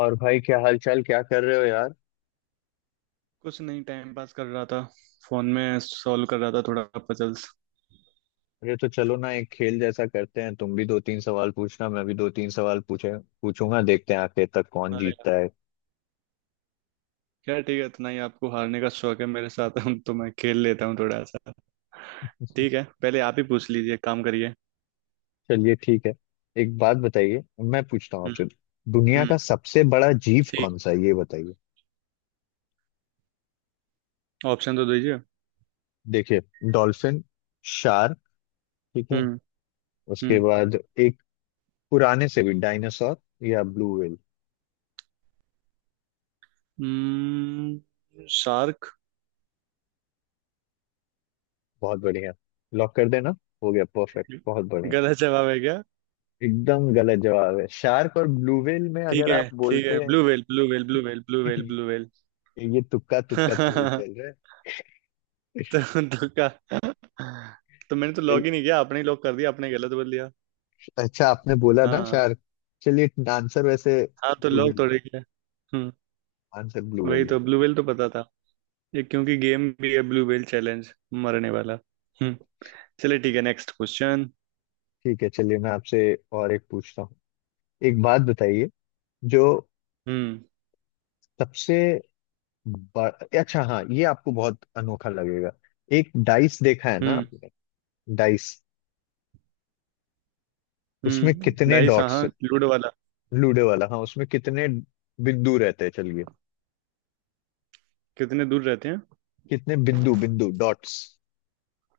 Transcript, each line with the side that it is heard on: left: और भाई क्या हाल चाल क्या कर रहे हो यार।
right: कुछ नहीं, टाइम पास कर रहा था। फोन में सॉल्व कर रहा था, थोड़ा पजल्स।
left: अरे तो चलो ना, एक खेल जैसा करते हैं, तुम भी दो तीन सवाल पूछना, मैं भी दो तीन सवाल पूछे पूछूंगा, देखते हैं आखिर तक कौन
right: अरे
left: जीतता
right: यार,
left: है।
right: क्या ठीक है, इतना ही आपको हारने का शौक है मेरे साथ। हम तो, मैं खेल लेता हूँ थोड़ा सा। ठीक है, पहले आप ही पूछ लीजिए, एक काम करिए।
left: चलिए ठीक है। एक बात बताइए, मैं पूछता हूँ
right: हम्म।
left: आपसे। दुनिया
right: हम्म।
left: का सबसे बड़ा जीव
right: ठीक।
left: कौन सा है ये बताइए।
right: ऑप्शन तो दीजिए।
left: देखिए, डॉल्फिन, शार्क, ठीक है,
right: हम्म।
left: उसके बाद एक पुराने से भी डायनासोर या ब्लू व्हेल।
right: हम्म। शार्क।
left: बहुत बढ़िया। लॉक कर देना। हो गया परफेक्ट, बहुत बढ़िया।
right: गलत जवाब है क्या?
left: एकदम गलत जवाब है, शार्क और ब्लू व्हेल में
right: ठीक
left: अगर
right: है
left: आप
right: ठीक है,
left: बोलते हैं।
right: Blue whale blue whale blue whale blue whale blue whale.
left: ये तुक्का तुक्का थोड़ी चल रहा है।
right: तो, तो का तो मैंने तो लॉग
left: चल-
right: ही नहीं किया, आपने ही लॉक कर दिया, आपने गलत बोल दिया।
left: अच्छा, आपने बोला ना
right: हाँ
left: शार्क। चलिए, आंसर वैसे
right: हाँ तो
left: ब्लू
right: लोग
left: व्हेल है।
right: थोड़े क्या। हम्म।
left: आंसर ब्लू
right: वही
left: व्हेल है।
right: तो, ब्लू व्हेल तो पता था। ये क्योंकि गेम भी है ब्लू व्हेल चैलेंज, मरने वाला। हम्म। चलिए ठीक है, नेक्स्ट क्वेश्चन।
left: ठीक है, चलिए, मैं आपसे और एक पूछता हूँ। एक बात बताइए। जो
right: हम्म।
left: सबसे बड़ा, अच्छा हाँ, ये आपको बहुत अनोखा लगेगा। एक डाइस देखा है ना
right: हम्म।
left: आपने? डाइस, उसमें कितने
right: डाइस, हाँ
left: डॉट्स?
right: हाँ, लूडो वाला।
left: लूडो वाला, हाँ, उसमें कितने बिंदु रहते हैं? चलिए,
right: कितने दूर रहते हैं?
left: कितने बिंदु बिंदु डॉट्स?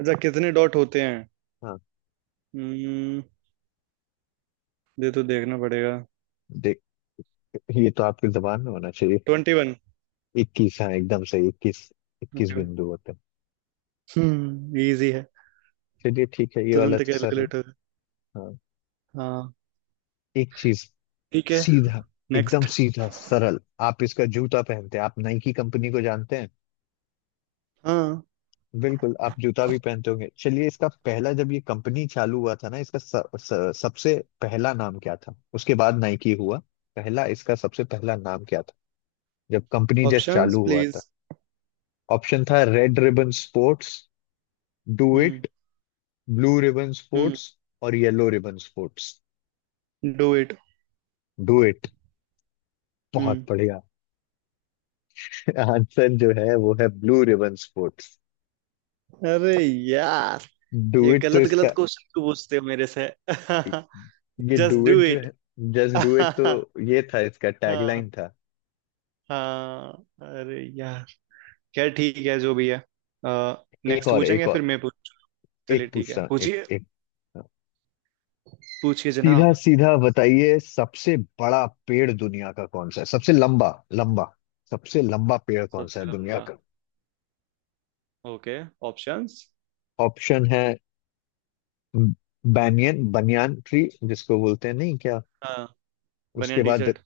right: अच्छा, कितने डॉट होते हैं?
left: हाँ।
right: हम्म, ये तो देखना पड़ेगा।
left: देख, ये तो आपकी जबान में होना चाहिए।
right: 21।
left: 21, हाँ एकदम सही। 21, 21 बिंदु होते हैं।
right: हम्म, इजी है।
left: चलिए, ठीक है, ये वाला
right: तुरंत
left: तो सरल।
right: कैलकुलेट हो
left: हाँ।
right: गया। हाँ,
left: एक चीज
right: ठीक है,
left: सीधा, एकदम
right: नेक्स्ट।
left: सीधा सरल। आप इसका जूता पहनते हैं, आप नाइकी कंपनी को जानते हैं।
right: हाँ।
left: बिल्कुल, आप जूता भी पहनते होंगे। चलिए, इसका पहला, जब ये कंपनी चालू हुआ था ना, इसका स, स, सबसे पहला नाम क्या था, उसके बाद नाइकी हुआ। पहला, इसका सबसे पहला नाम क्या था जब कंपनी जस्ट
right: ऑप्शंस
left: चालू हुआ था?
right: प्लीज।
left: ऑप्शन था red ribbon sports, do
right: hmm.
left: It, blue ribbon
right: hmm.
left: Sports, और yellow ribbon sports.
right: Do it.
left: Do it, बहुत
right: हम्म।
left: बढ़िया। आंसर जो है वो है ब्लू रिबन स्पोर्ट्स।
right: अरे यार,
left: डू
right: ये
left: इट तो
right: गलत
left: इसका,
right: गलत क्वेश्चन क्यों पूछते हो मेरे से?
left: ये डू
right: जस्ट डू
left: इट जो
right: इट।
left: है, जस्ट डू इट, तो
right: हाँ।
left: ये था, इसका टैगलाइन था।
right: हाँ। अरे यार, खैर ठीक है, जो भी है।
left: एक
right: नेक्स्ट
left: और, एक
right: पूछेंगे फिर
left: और।
right: मैं पूछूं। चलिए
left: एक
right: ठीक
left: पूछता
right: है,
left: हूँ, एक
right: पूछिए।
left: एक
right: पूछिए
left: सीधा
right: जनाब।
left: सीधा बताइए। सबसे बड़ा पेड़ दुनिया का कौन सा है, सबसे लंबा, लंबा। सबसे लंबा पेड़ कौन सा है
right: सबसे
left: दुनिया
right: लंबा।
left: का?
right: ओके। ऑप्शंस।
left: ऑप्शन है बैनियन, बनियान ट्री जिसको बोलते हैं नहीं क्या?
right: हाँ।
left: उसके
right: बनियान टी
left: बाद,
right: शर्ट।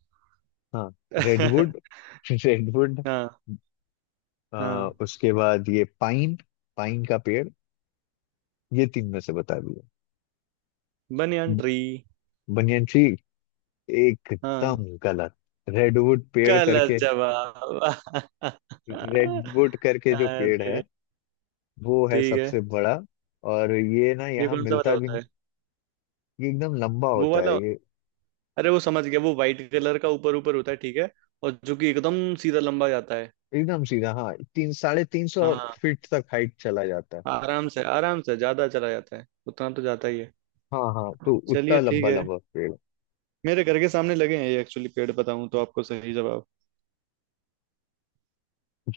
left: हाँ, रेडवुड, रेडवुड।
right: हाँ। हाँ।
left: उसके बाद ये पाइन, पाइन का पेड़। ये तीन में से बता दिया।
right: Banyan tree.
left: Banyan tree?
right: हाँ।
left: एकदम गलत। रेडवुड पेड़
right: गलत
left: करके,
right: जवाब।
left: रेडवुड करके जो पेड़ है,
right: अरे,
left: वो है
right: ठीक है।
left: सबसे बड़ा। और ये ना
right: ये
left: यहाँ
right: कौन सा वाला
left: मिलता भी
right: होता
left: नहीं।
right: है?
left: ये एकदम लंबा
right: वो
left: होता है
right: वाला।
left: ये।
right: अरे, वो समझ गया, वो वाइट कलर का, ऊपर ऊपर होता है, ठीक है। और जो कि एकदम सीधा लंबा जाता है।
left: एकदम सीधा, हाँ, तीन, 350
right: हाँ,
left: फीट तक हाइट चला जाता है।
right: आराम से, आराम से ज्यादा चला जाता है, उतना तो जाता ही है।
left: हाँ हाँ, तो उतना
right: चलिए ठीक
left: लंबा
right: है।
left: लंबा पेड़।
right: मेरे घर के सामने लगे हैं ये एक्चुअली पेड़, बताऊं तो आपको सही जवाब।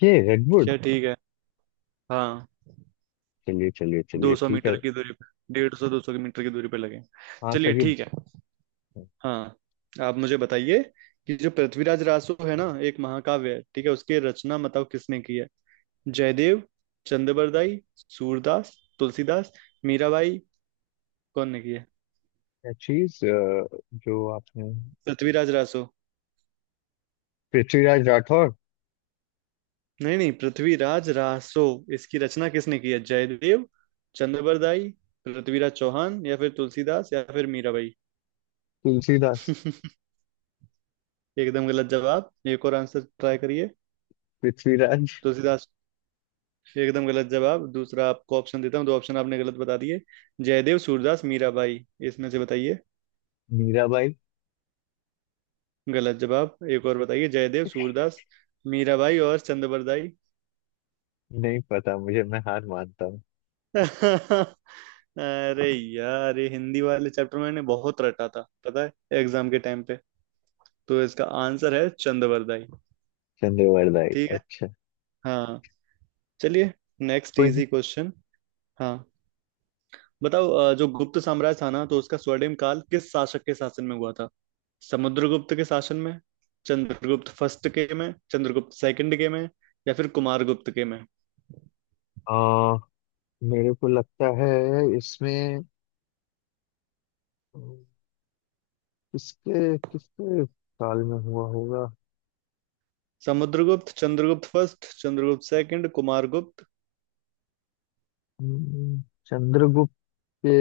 left: ये रेडवुड।
right: क्या, ठीक है। हाँ,
left: चलिए चलिए चलिए,
right: दो सौ
left: ठीक है।
right: मीटर की दूरी पे, 150 200 मीटर की दूरी पे लगे हैं।
left: हाँ,
right: चलिए
left: तभी।
right: ठीक है। हाँ। आप मुझे बताइए, कि जो पृथ्वीराज रासो है ना, एक महाकाव्य है, ठीक है, उसकी रचना बताओ किसने की है। जयदेव, चंद्रबरदाई, सूरदास, तुलसीदास, मीराबाई। कौन ने की है
left: चीज जो आपने,
right: पृथ्वीराज रासो?
left: पृथ्वीराज राठौर।
right: नहीं नहीं, पृथ्वीराज रासो, इसकी रचना किसने की है? जयदेव, चंद्रबरदाई, पृथ्वीराज चौहान, या फिर तुलसीदास, या फिर मीराबाई।
left: तुलसीदास।
right: एकदम गलत जवाब, एक और आंसर ट्राई करिए।
left: पृथ्वीराज।
right: तुलसीदास? एकदम गलत जवाब। दूसरा आपको ऑप्शन देता हूँ, दो ऑप्शन आपने गलत बता दिए। जयदेव, सूरदास, मीराबाई, इसमें से बताइए।
left: मीराबाई।
right: गलत जवाब, एक और बताइए। जयदेव, सूरदास, मीराबाई और चंद्रबरदाई।
left: नहीं पता मुझे, मैं हार मानता हूँ।
right: अरे यार, ये हिंदी वाले चैप्टर मैंने बहुत रटा था पता है, एग्जाम के टाइम पे। तो इसका आंसर है चंद्रवरदाई।
left: चंद्रवरदाई,
right: ठीक है।
left: अच्छा।
right: हाँ, चलिए, नेक्स्ट
left: कोई नहीं।
right: Easy question. हाँ, बताओ, जो गुप्त साम्राज्य था ना, तो उसका स्वर्णिम काल किस शासक के शासन में हुआ था? समुद्रगुप्त के शासन में, चंद्रगुप्त फर्स्ट के में, चंद्रगुप्त सेकंड के में, या फिर कुमारगुप्त के में।
left: आ, मेरे को लगता है इसमें अम, किसके किसके साल में हुआ होगा?
right: Samudragupta, Chandragupta first, Chandragupta second, Kumaragupta.
left: हम्म, चंद्रगुप्त के,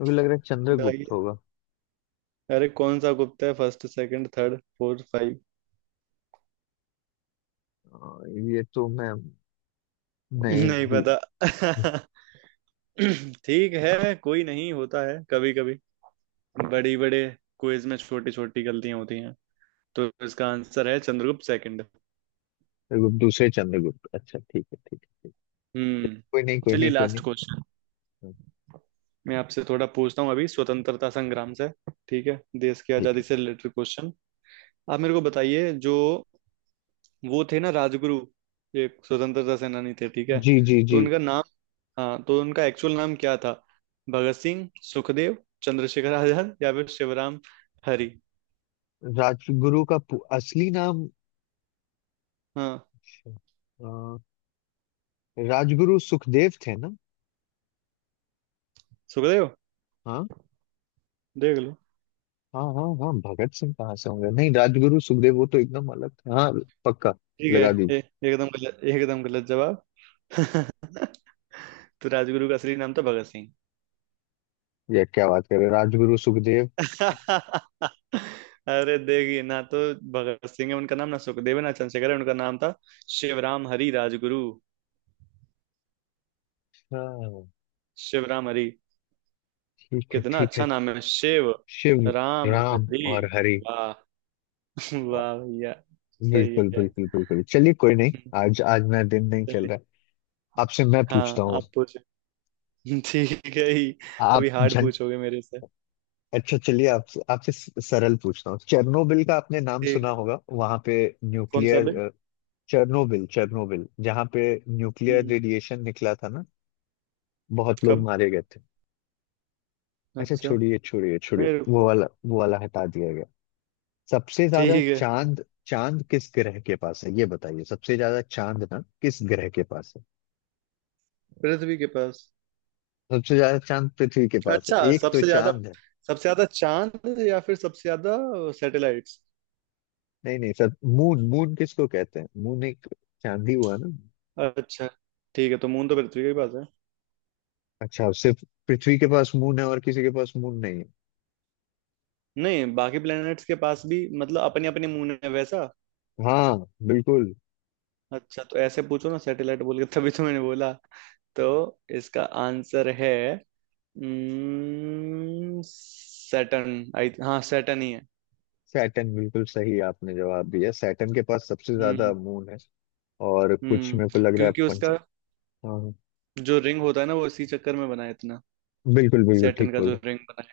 left: मुझे लग रहा है चंद्रगुप्त होगा।
right: अरे कौन सा गुप्ता है, first, second, third, fourth, five?
left: अ, ये तो मैं नहीं
right: नहीं
left: दू-
right: पता। ठीक है, कोई नहीं, होता है कभी कभी, बड़ी बड़े क्विज में छोटी छोटी गलतियां होती हैं। तो इसका आंसर है चंद्रगुप्त सेकंड।
left: दूसरे चंद्रगुप्त, अच्छा, ठीक है ठीक है।
right: हम्म,
left: कोई नहीं, कोई
right: चलिए,
left: नहीं, कोई
right: लास्ट
left: नहीं।
right: क्वेश्चन।
left: हाँ,
right: मैं आपसे थोड़ा पूछता हूँ अभी स्वतंत्रता संग्राम से, ठीक है, देश की
left: ठीक
right: आजादी
left: है।
right: से रिलेटेड क्वेश्चन। आप मेरे को बताइए जो, वो थे ना राजगुरु, एक स्वतंत्रता सेनानी थे, ठीक है,
left: जी जी
right: तो
left: जी।
right: उनका नाम, हाँ, तो उनका एक्चुअल नाम क्या था? भगत सिंह, सुखदेव, चंद्रशेखर आजाद, या फिर शिवराम हरी।
left: राजगुरु का असली नाम,
right: हाँ,
left: अच्छा। राजगुरु सुखदेव थे ना?
right: सुखदेव?
left: हाँ
right: देख लो।
left: हाँ हाँ, हाँ भगत सिंह कहाँ से होंगे, नहीं राजगुरु सुखदेव, वो तो एकदम अलग था। हाँ, पक्का,
right: ठीक है।
left: लगा दी।
right: ए, एकदम गलत, एकदम गलत जवाब। तो राजगुरु का असली नाम था भगत सिंह।
left: ये क्या बात कर रहे हो? राजगुरु सुखदेव।
right: अरे देखिए ना, तो भगत सिंह है उनका नाम, ना सुखदेव है, ना चंद्रशेखर है, उनका नाम था शिवराम हरी राजगुरु।
left: हाँ,
right: शिवराम हरी।
left: ठीक है
right: कितना
left: ठीक है।
right: अच्छा नाम है, शिव
left: शिव,
right: राम
left: राम
right: हरी।
left: और हरि,
right: वाह।
left: वाह,
right: वाह भैया, सही
left: बिल्कुल
right: है।
left: बिल्कुल बिल्कुल। चलिए, कोई नहीं। आज, आज मेरा दिन नहीं चल
right: चलिए।
left: रहा है। आपसे मैं पूछता
right: हाँ
left: हूँ।
right: आप पूछो। ठीक है ही। अभी
left: आप
right: हार्ड
left: झं,
right: पूछोगे मेरे से?
left: अच्छा चलिए, आप आपसे सरल पूछता हूँ। चेरनोबिल का आपने नाम
right: ठीक
left: सुना
right: है।
left: होगा? वहां पे
right: कौन सा बिल?
left: न्यूक्लियर, चेरनोबिल, चेरनोबिल जहाँ पे न्यूक्लियर
right: हम्म।
left: रेडिएशन निकला था ना, बहुत लोग
right: कब?
left: मारे गए थे। अच्छा
right: अच्छा।
left: छोड़िए छोड़िए छोड़िए,
right: मेरे को-
left: वो वाला, वो वाला हटा दिया गया। सबसे
right: ठीक
left: ज्यादा
right: है,
left: चांद, चांद किस ग्रह के पास है ये बताइए, सबसे ज्यादा चांद ना किस ग्रह के पास है?
right: पृथ्वी के पास।
left: सबसे ज्यादा चांद पृथ्वी के पास है,
right: अच्छा,
left: एक तो
right: सबसे ज्यादा?
left: चांद है।
right: सबसे ज्यादा चांद, या फिर सबसे ज्यादा सैटेलाइट्स?
left: नहीं नहीं, सब मून, मून किसको कहते हैं, मून, एक चांद ही हुआ ना।
right: अच्छा। ठीक है, तो मून तो पृथ्वी के ही पास है।
left: अच्छा, सिर्फ पृथ्वी के पास मून है और किसी के पास मून नहीं है?
right: नहीं, बाकी प्लैनेट्स के पास भी, मतलब, अपने अपने मून है वैसा।
left: हाँ, बिल्कुल।
right: अच्छा, तो ऐसे पूछो ना, सैटेलाइट बोल के, तभी तो मैंने बोला। तो इसका आंसर है, हम्म, सैटर्न, आई हाँ, सैटर्न ही है।
left: सैटर्न, बिल्कुल सही आपने जवाब दिया, सैटर्न के पास सबसे ज्यादा
right: हम्म।
left: मून है। और कुछ मेरे को
right: हम्म,
left: लग रहा है
right: क्योंकि
left: पंच।
right: उसका
left: हाँ हाँ।
right: जो रिंग होता है ना, वो इसी चक्कर में बना है इतना,
left: बिल्कुल बिल्कुल, ठीक
right: सैटर्न का
left: बोल
right: जो
left: रहे
right: रिंग बना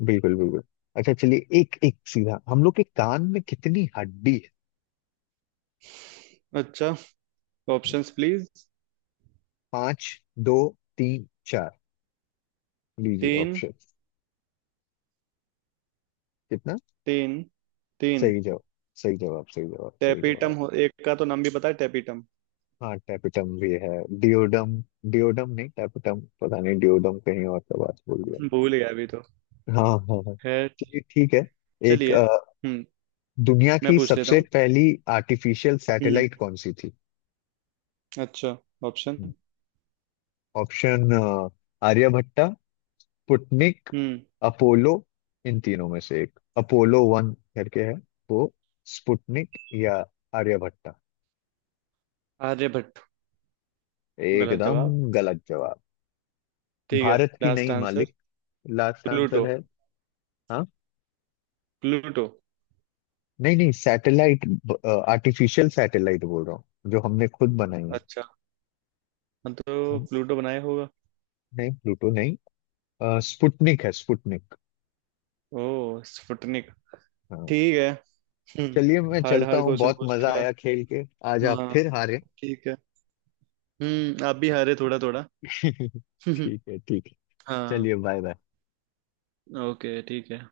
left: हो। बिल्कुल बिल्कुल। अच्छा चलिए, एक एक सीधा, हम लोग के कान में कितनी हड्डी है?
right: है। अच्छा। Options please.
left: पांच, दो, तीन, चार, लीजिए
right: तीन।
left: ऑप्शन। कितना?
right: तीन। तीन।
left: सही जवाब, सही जवाब, सही जवाब, सही
right: टेपिटम
left: जवाब।
right: हो, एक का तो नाम भी पता है, टेपिटम।
left: हाँ, टैपिटम भी है। डिओडम, डिओडम नहीं टैपिटम, पता नहीं डिओडम कहीं और का बात बोल दिया।
right: भूल गया अभी तो।
left: हाँ हाँ हाँ,
right: है।
left: चलिए ठीक है। एक,
right: चलिए। हम्म।
left: दुनिया
right: मैं
left: की
right: पूछ लेता
left: सबसे
right: हूँ।
left: पहली आर्टिफिशियल
right: हम्म।
left: सैटेलाइट कौन सी थी?
right: अच्छा। ऑप्शन।
left: ऑप्शन, आर्यभट्टा, पुटनिक,
right: हम्म।
left: अपोलो। इन तीनों में से एक अपोलो वन करके है, वो स्पुटनिक या आर्यभट्टा।
right: आर्यभट्ट। गलत
left: एकदम
right: जवाब?
left: गलत जवाब।
right: ठीक है,
left: भारत की
right: लास्ट
left: नई
right: आंसर।
left: मालिक, लास्ट
right: प्लूटो।
left: आंसर है। हाँ?
right: प्लूटो।
left: नहीं नहीं सैटेलाइट, आर्टिफिशियल सैटेलाइट बोल रहा हूँ, जो हमने खुद बनाई है।
right: हाँ तो
left: हम
right: प्लूटो बनाया होगा।
left: नहीं, प्लूटो नहीं, स्पुतनिक है, स्पुतनिक।
right: ओ, स्पुतनिक।
left: हाँ।
right: ठीक है।
left: चलिए,
right: हम्म,
left: मैं
right: हार्ड
left: चलता
right: हार्ड
left: हूँ,
right: क्वेश्चन
left: बहुत
right: पूछ
left: मजा
right: लिया।
left: आया खेल के। आज आप
right: हाँ,
left: फिर हारे।
right: ठीक है। हम्म, आप भी हारे थोड़ा थोड़ा।
left: ठीक है ठीक है।
right: हाँ।
left: चलिए, बाय बाय।
right: ओके ठीक है।